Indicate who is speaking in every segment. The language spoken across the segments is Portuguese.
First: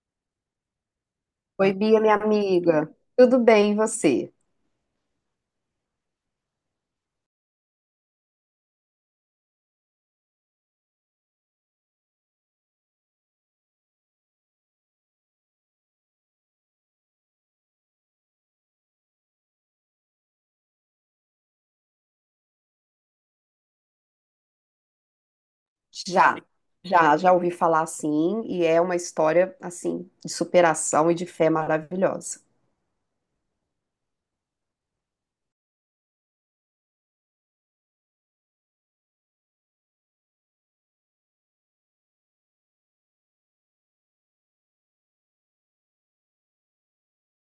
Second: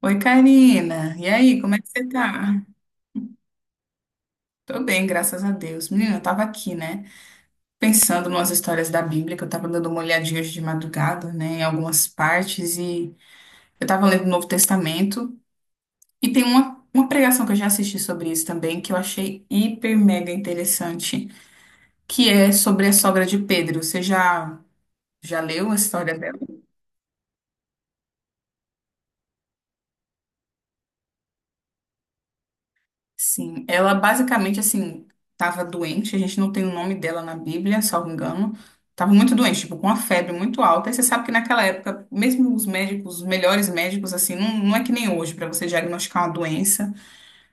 Speaker 1: Oi, Karina. E aí,
Speaker 2: Oi,
Speaker 1: como é que
Speaker 2: Bia,
Speaker 1: você
Speaker 2: minha
Speaker 1: tá?
Speaker 2: amiga. Tudo bem, e você?
Speaker 1: Tô bem, graças a Deus. Menina, eu tava aqui, né? Pensando nas histórias da Bíblia, que eu tava dando uma olhadinha hoje de madrugada, né? Em algumas partes, e eu tava lendo o Novo Testamento. E tem uma pregação que eu já assisti sobre isso também, que eu achei hiper mega interessante, que é sobre a sogra de Pedro. Você já leu a história
Speaker 2: Já,
Speaker 1: dela?
Speaker 2: já ouvi falar assim, e é uma história assim de superação e de fé maravilhosa.
Speaker 1: Sim, ela basicamente assim estava doente, a gente não tem o nome dela na Bíblia, salvo engano. Estava muito doente, tipo, com uma febre muito alta. E você sabe que naquela época, mesmo os médicos, os melhores médicos, assim, não, não é que nem hoje para você diagnosticar uma doença.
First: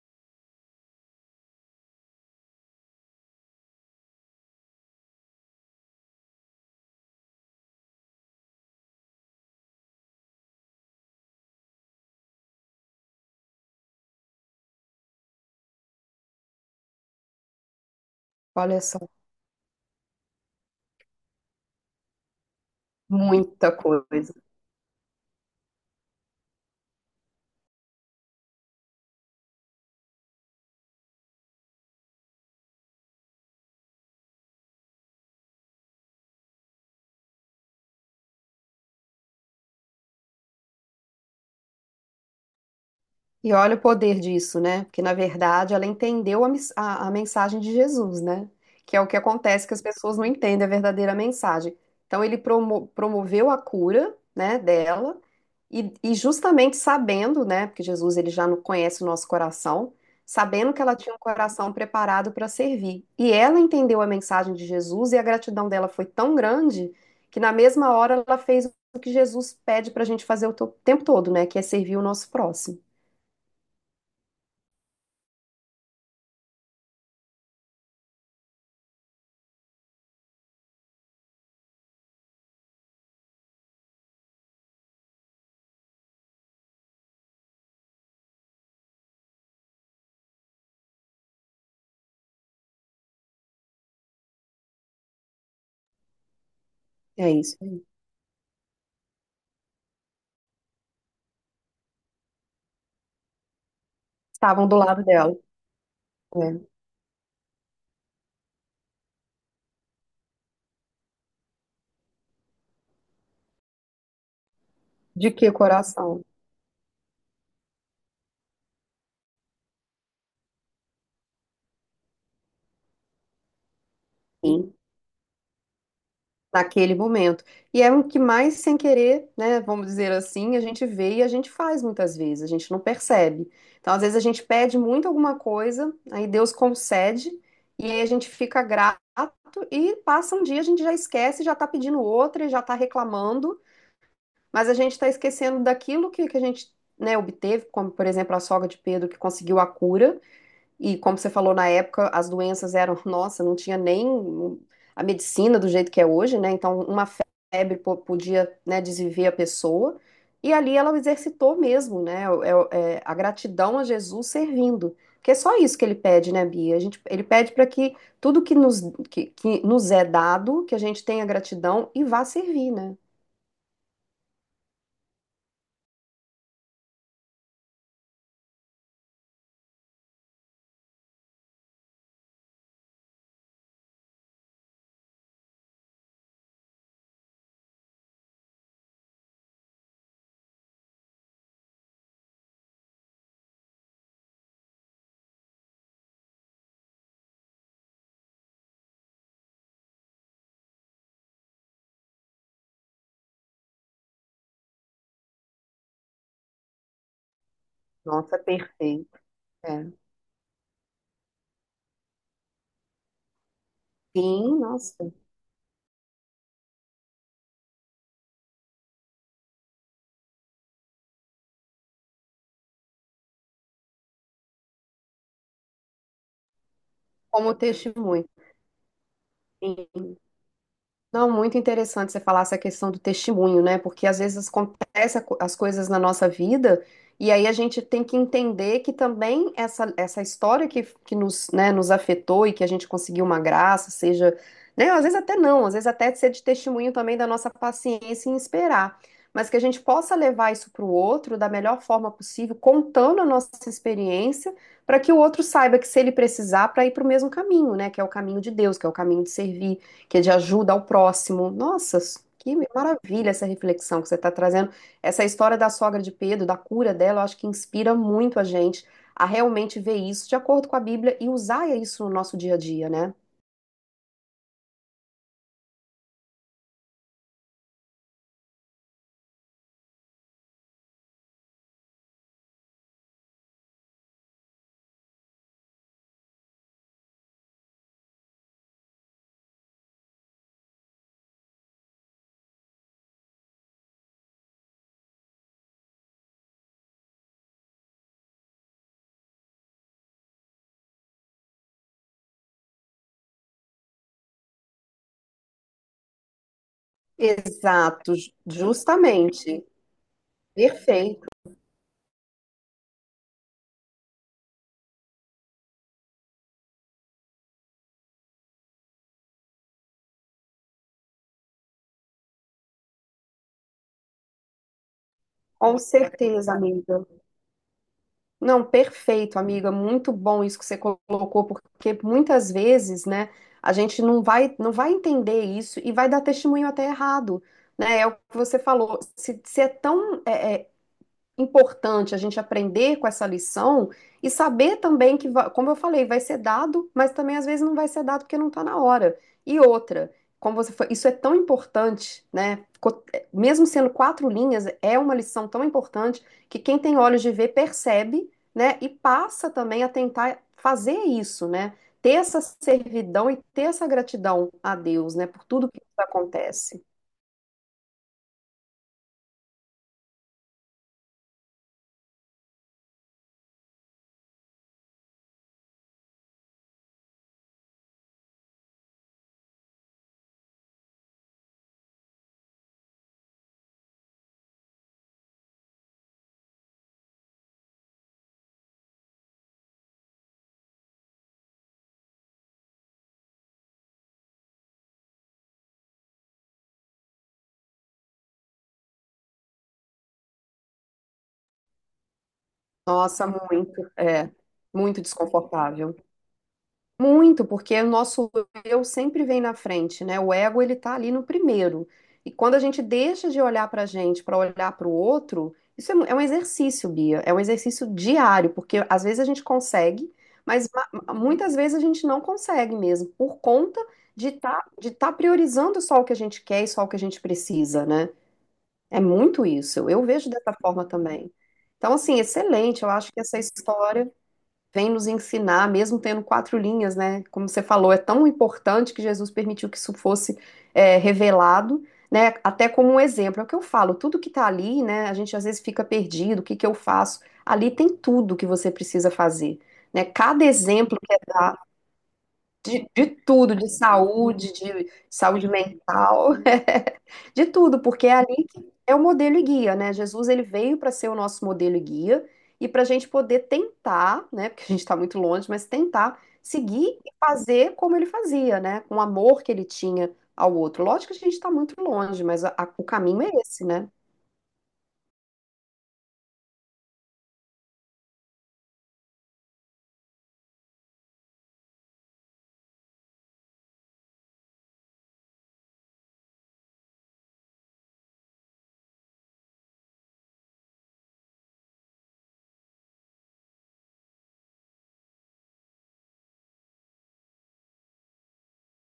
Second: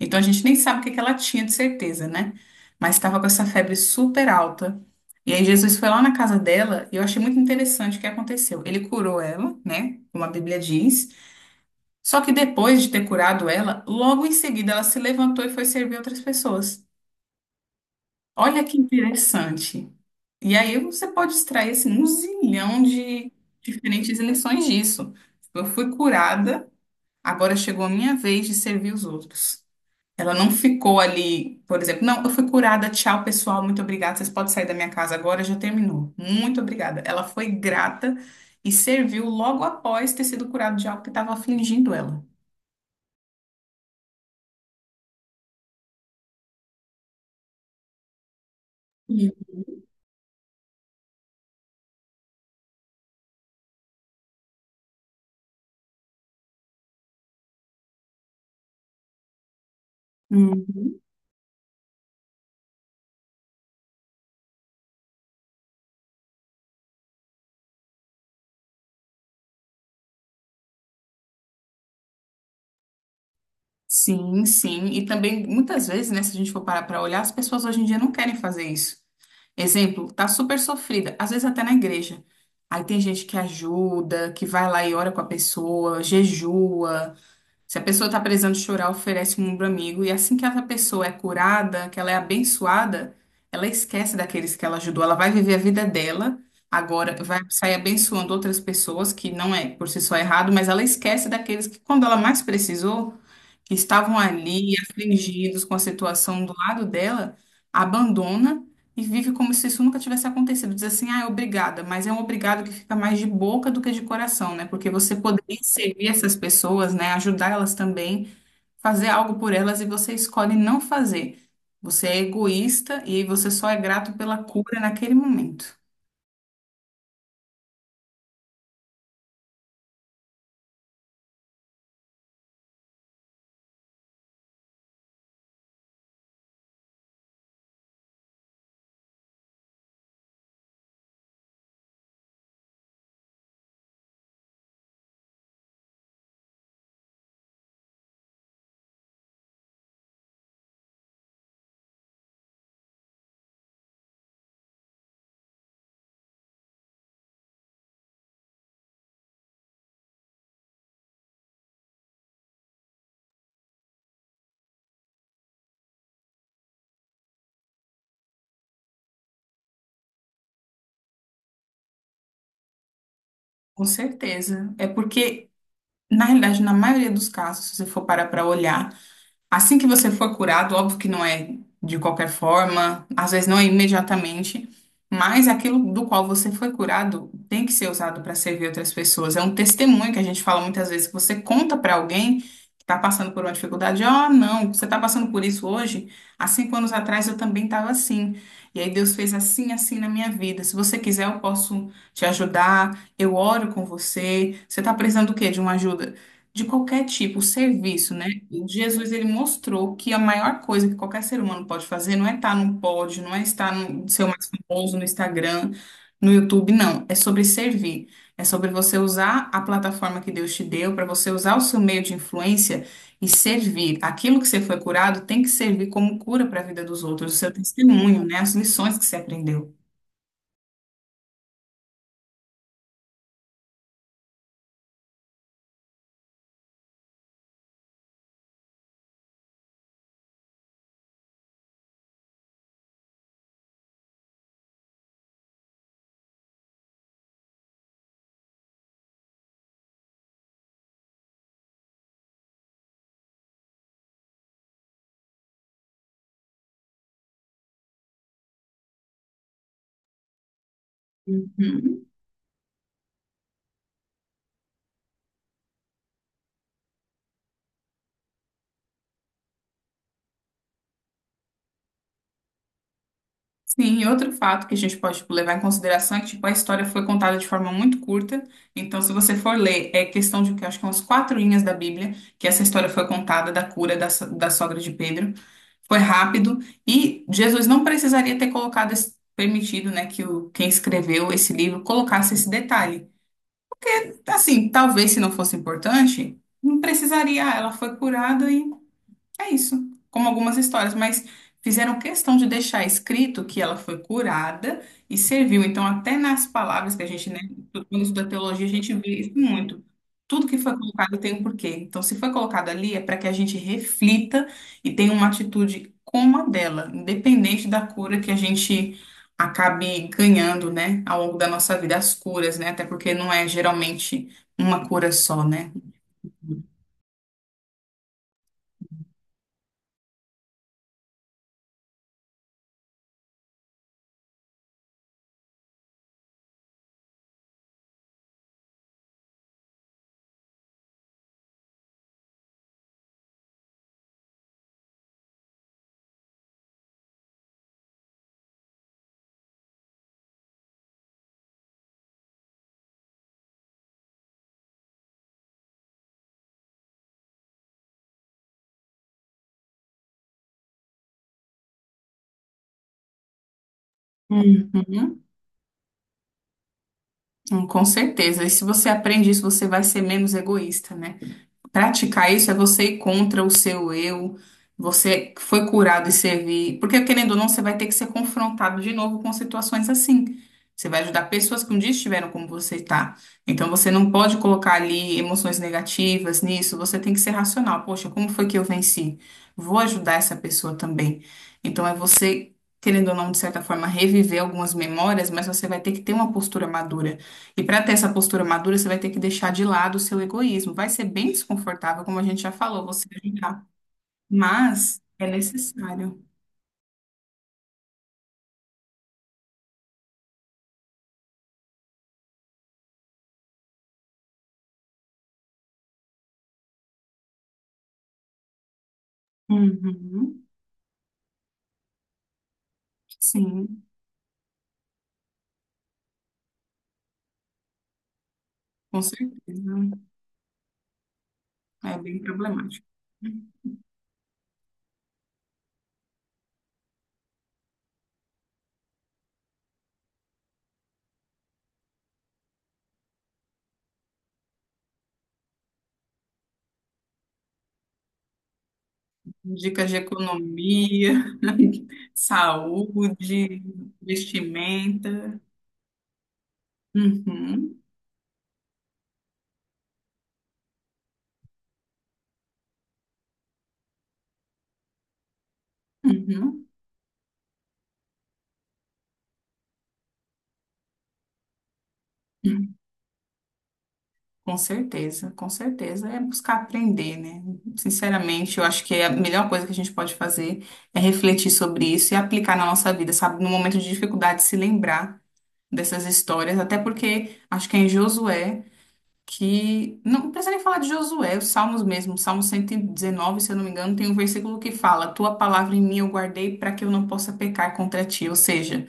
Speaker 1: Então a gente nem sabe o que que ela tinha de certeza, né? Mas estava com essa febre super alta. E aí Jesus foi lá na casa dela e eu achei muito interessante o que aconteceu. Ele curou ela, né? Como a Bíblia diz. Só que depois de ter curado ela, logo em seguida ela se levantou e foi servir outras pessoas. Olha que
Speaker 2: Olha só,
Speaker 1: interessante. E aí você pode extrair assim, um zilhão de
Speaker 2: muita
Speaker 1: diferentes
Speaker 2: coisa.
Speaker 1: lições disso. Tipo, eu fui curada, agora chegou a minha vez de servir os outros. Ela não ficou ali, por exemplo, não, eu fui curada, tchau pessoal, muito obrigada, vocês podem sair da minha casa agora, já terminou. Muito obrigada. Ela foi grata e serviu logo após ter sido curada de algo que estava afligindo ela.
Speaker 2: E olha o poder disso, né? Porque, na verdade, ela entendeu a mensagem de Jesus, né? Que é o que acontece que as pessoas não entendem a verdadeira mensagem. Então, ele promoveu a cura, né, dela, e justamente sabendo, né, porque Jesus ele já não conhece o nosso coração,
Speaker 1: Hum.
Speaker 2: sabendo que ela tinha um coração preparado para servir. E ela entendeu a mensagem de Jesus e a gratidão dela foi tão grande que, na mesma hora, ela fez o que Jesus pede para a gente fazer o tempo todo, né? Que é servir o nosso próximo.
Speaker 1: Sim, sim. E também, muitas vezes, né, se a gente for parar para olhar, as pessoas hoje em dia não querem fazer isso. Exemplo, tá super sofrida, às vezes até na igreja. Aí tem gente que ajuda, que vai lá e ora com a pessoa, jejua. Se a pessoa tá precisando chorar, oferece um ombro amigo. E assim que essa pessoa é curada, que ela é abençoada, ela esquece daqueles que ela ajudou. Ela vai viver a vida dela. Agora
Speaker 2: É
Speaker 1: vai
Speaker 2: isso
Speaker 1: sair
Speaker 2: aí.
Speaker 1: abençoando outras pessoas, que não é por si só errado, mas ela esquece daqueles que, quando ela mais precisou, que estavam
Speaker 2: Estavam
Speaker 1: ali
Speaker 2: do lado dela,
Speaker 1: afligidos com a situação do
Speaker 2: né?
Speaker 1: lado dela, abandona e vive como se isso nunca tivesse acontecido. Diz assim, ah, obrigada, mas é um obrigado que fica mais de boca do que de coração, né? Porque você
Speaker 2: De que
Speaker 1: poderia servir
Speaker 2: coração?
Speaker 1: essas pessoas, né? Ajudar elas também, fazer algo por elas e você escolhe não fazer. Você é egoísta e você só é grato pela
Speaker 2: Sim,
Speaker 1: cura naquele momento.
Speaker 2: naquele momento. E é o que mais sem querer, né? Vamos dizer assim, a gente vê e a gente faz muitas vezes, a gente não percebe. Então, às vezes, a gente pede muito alguma coisa, aí Deus concede, e aí a gente fica grato e passa um dia, a gente já esquece, já tá pedindo outra e já tá reclamando, mas a gente tá esquecendo daquilo que a gente, né, obteve, como, por exemplo, a sogra de Pedro que conseguiu a cura. E como você falou na época, as doenças eram, nossa, não tinha nem a medicina do jeito que é hoje, né? Então, uma febre podia, né, desviver a pessoa. E ali ela exercitou mesmo, né? É a gratidão a Jesus servindo. Porque é só isso que ele pede, né, Bia? A gente, ele pede para que tudo que nos é dado, que a gente tenha gratidão e vá servir, né?
Speaker 1: Com certeza. É porque, na realidade, na maioria dos casos, se você for parar para olhar, assim que você for curado, óbvio que não é de qualquer forma, às vezes não é imediatamente, mas aquilo do qual você foi curado tem que ser usado para servir outras pessoas. É um testemunho que a gente fala muitas vezes, que você conta para alguém que está passando por uma dificuldade, ó, não, você está passando por isso hoje? Há 5 anos atrás eu também estava assim. E aí Deus fez assim, assim na minha vida. Se você quiser, eu posso te ajudar, eu oro com você. Você está precisando do quê? De uma ajuda? De qualquer tipo, serviço, né?
Speaker 2: Nossa,
Speaker 1: E
Speaker 2: perfeito.
Speaker 1: Jesus, ele
Speaker 2: É.
Speaker 1: mostrou que a maior coisa que qualquer ser humano pode fazer não é estar num pódio, não é estar no ser o mais
Speaker 2: Sim,
Speaker 1: famoso no
Speaker 2: nossa.
Speaker 1: Instagram, no YouTube, não. É sobre servir. É sobre você usar a plataforma que Deus te deu, para você usar o seu meio de influência e servir. Aquilo que você foi curado tem que servir como cura para a vida dos outros, o seu
Speaker 2: Como
Speaker 1: testemunho,
Speaker 2: testemunho.
Speaker 1: né? As lições que você aprendeu.
Speaker 2: Sim. Não, muito interessante você falar essa questão do testemunho, né? Porque às vezes acontece as coisas na nossa vida e aí a gente tem que entender que também essa história que nos, né, nos afetou e que a gente conseguiu uma graça, seja, né? Às vezes até não, às vezes até ser de testemunho também da nossa paciência em esperar, mas que a gente possa levar isso para o outro da melhor forma possível, contando a nossa experiência, para que o outro saiba que se ele precisar, para ir para o mesmo caminho, né? Que é o caminho de Deus, que é o caminho de servir que é de ajuda ao próximo. Nossa,
Speaker 1: Uhum.
Speaker 2: que maravilha essa reflexão que você está trazendo. Essa história da sogra de Pedro, da cura dela, eu acho que inspira muito a gente a realmente ver isso de acordo com a Bíblia e usar isso no nosso dia a dia, né?
Speaker 1: Sim, e outro fato que a gente pode, tipo, levar em consideração é que, tipo, a história foi contada de forma muito curta. Então, se você for ler, é questão de, acho que é umas quatro linhas da Bíblia, que essa história foi contada da cura da sogra de Pedro. Foi rápido e Jesus não precisaria ter colocado, permitido, né, que o, quem escreveu esse livro colocasse esse detalhe. Assim, talvez se não fosse importante, não precisaria. Ah, ela foi curada é isso, como algumas histórias, mas fizeram questão de deixar escrito que ela foi curada e serviu. Então, até nas palavras que a gente, né, quando
Speaker 2: Exato,
Speaker 1: estuda teologia, a gente vê isso
Speaker 2: justamente.
Speaker 1: muito. Tudo que foi colocado
Speaker 2: Perfeito.
Speaker 1: tem um porquê. Então, se foi colocado ali, é para que a gente reflita e tenha uma atitude como a dela, independente da cura que a gente acabe ganhando, né, ao longo da nossa vida, as curas, né, até porque não é geralmente uma cura só, né?
Speaker 2: Com certeza, amiga. Não, perfeito, amiga. Muito bom isso que você colocou, porque muitas vezes, né, a gente não vai, não vai entender isso e vai dar testemunho até errado, né? É o que você falou. Se é tão importante a gente aprender com essa lição e saber também que, como eu falei, vai ser dado, mas também às vezes não vai ser dado porque não está na hora. E outra, como você foi, isso é tão importante, né? Mesmo sendo 4 linhas, é uma lição tão importante que quem tem olhos de ver percebe, né? E passa também a tentar fazer isso, né? Ter essa servidão e ter essa gratidão a Deus,
Speaker 1: Uhum.
Speaker 2: né? Por tudo que acontece.
Speaker 1: Com certeza. E se você aprende isso, você vai ser menos egoísta, né? Praticar isso é você ir contra o seu eu. Você foi curado e servir. Porque, querendo ou não, você vai ter que ser confrontado de novo com situações assim. Você vai ajudar pessoas que um dia estiveram como você está. Então, você não pode colocar ali emoções negativas nisso. Você tem que ser racional. Poxa, como foi que eu venci? Vou ajudar essa pessoa também. Então, é você, querendo ou não, de certa forma, reviver algumas memórias, mas você vai ter que ter uma postura madura. E para ter essa postura madura, você vai ter que deixar de lado o seu egoísmo. Vai ser bem desconfortável, como a gente já falou, você
Speaker 2: Nossa,
Speaker 1: ajudar.
Speaker 2: muito, muito
Speaker 1: Mas é
Speaker 2: desconfortável.
Speaker 1: necessário.
Speaker 2: Muito, porque o nosso eu sempre vem na frente, né? O ego ele tá ali no primeiro. E quando a gente deixa de olhar pra gente para olhar para o outro, um exercício, Bia, é um exercício diário, porque às vezes a gente consegue,
Speaker 1: Uhum.
Speaker 2: mas muitas vezes a gente não consegue mesmo, por conta
Speaker 1: Sim,
Speaker 2: de tá priorizando só o que a gente quer e só o que a gente precisa, né? É
Speaker 1: com
Speaker 2: muito
Speaker 1: certeza.
Speaker 2: isso. Eu vejo dessa forma também. Então,
Speaker 1: É bem
Speaker 2: assim, excelente.
Speaker 1: problemático.
Speaker 2: Eu acho que essa história vem nos ensinar, mesmo tendo 4 linhas, né? Como você falou, é tão importante que Jesus permitiu que isso fosse revelado, né? Até como um exemplo. É o que eu falo, tudo que tá ali, né? A gente às vezes fica perdido, o que que eu faço? Ali tem tudo que você precisa fazer,
Speaker 1: Dicas de
Speaker 2: né? Cada exemplo que
Speaker 1: economia,
Speaker 2: é dado de tudo,
Speaker 1: saúde,
Speaker 2: de
Speaker 1: vestimenta.
Speaker 2: saúde mental, de
Speaker 1: Uhum.
Speaker 2: tudo, porque é ali que é o modelo e guia, né? Jesus, ele veio para ser o nosso modelo e guia e para a gente poder tentar, né? Porque a gente está muito longe, mas tentar
Speaker 1: Uhum.
Speaker 2: seguir e fazer como ele fazia, né? Com o amor que ele tinha ao outro. Lógico que a gente está muito longe, mas o caminho é esse, né?
Speaker 1: Com certeza, com certeza. É buscar aprender, né? Sinceramente, eu acho que a melhor coisa que a gente pode fazer é refletir sobre isso e aplicar na nossa vida, sabe? No momento de dificuldade, se lembrar dessas histórias, até porque acho que é em Josué que. Não precisa nem falar de Josué, os Salmos mesmo, Salmo 119, se eu não me engano, tem um versículo que fala: Tua palavra em mim eu guardei para que eu não possa pecar contra ti. Ou seja,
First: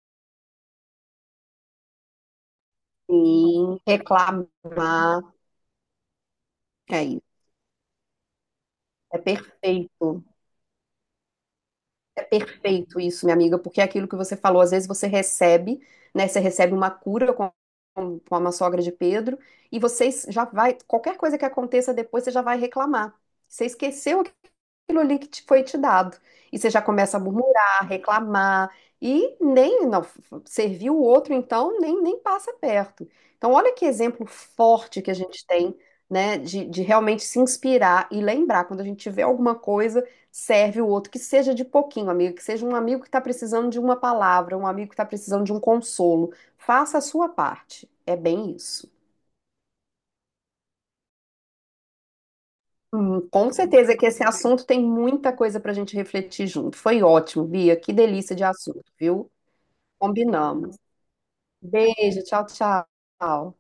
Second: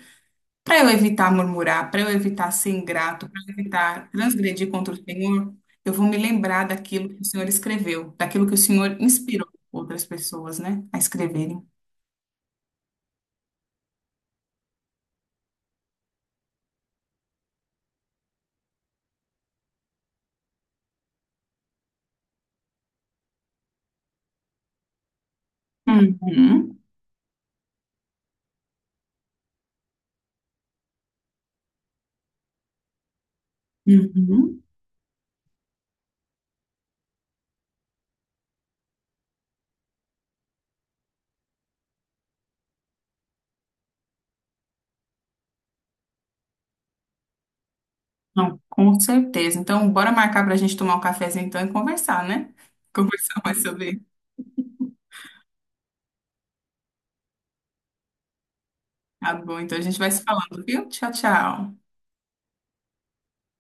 Speaker 1: para eu evitar murmurar, para eu evitar ser ingrato, para eu
Speaker 2: Sim,
Speaker 1: evitar
Speaker 2: reclamar,
Speaker 1: transgredir contra o Senhor, eu vou me lembrar
Speaker 2: é
Speaker 1: daquilo que
Speaker 2: isso,
Speaker 1: o Senhor escreveu, daquilo que o Senhor
Speaker 2: é
Speaker 1: inspirou outras
Speaker 2: perfeito.
Speaker 1: pessoas, né, a escreverem.
Speaker 2: É perfeito isso, minha amiga, porque é aquilo que você falou, às vezes você recebe, né? Você recebe uma cura com, com uma sogra de Pedro, e vocês já vai, qualquer coisa que aconteça depois, você já vai reclamar. Você esqueceu aquilo ali que te foi te dado. E você
Speaker 1: Uhum,
Speaker 2: já começa a murmurar, reclamar, e nem, não, serviu o outro, então nem, nem passa perto. Então, olha que exemplo
Speaker 1: uhum.
Speaker 2: forte que a gente tem, né, de realmente se inspirar e lembrar, quando a gente tiver alguma coisa, serve o outro, que seja de pouquinho, amigo, que seja um amigo que está precisando de uma palavra, um amigo que está precisando de um consolo. Faça a sua parte. É bem
Speaker 1: Não,
Speaker 2: isso.
Speaker 1: com certeza. Então, bora marcar para a gente tomar um cafezinho então e conversar, né? Conversar
Speaker 2: Com
Speaker 1: mais
Speaker 2: certeza
Speaker 1: sobre.
Speaker 2: que esse assunto tem muita coisa para a gente refletir junto. Foi ótimo, Bia. Que delícia de assunto, viu?
Speaker 1: Tá bom, então a gente vai se falando,
Speaker 2: Combinamos.
Speaker 1: viu? Tchau, tchau.
Speaker 2: Beijo, tchau, tchau.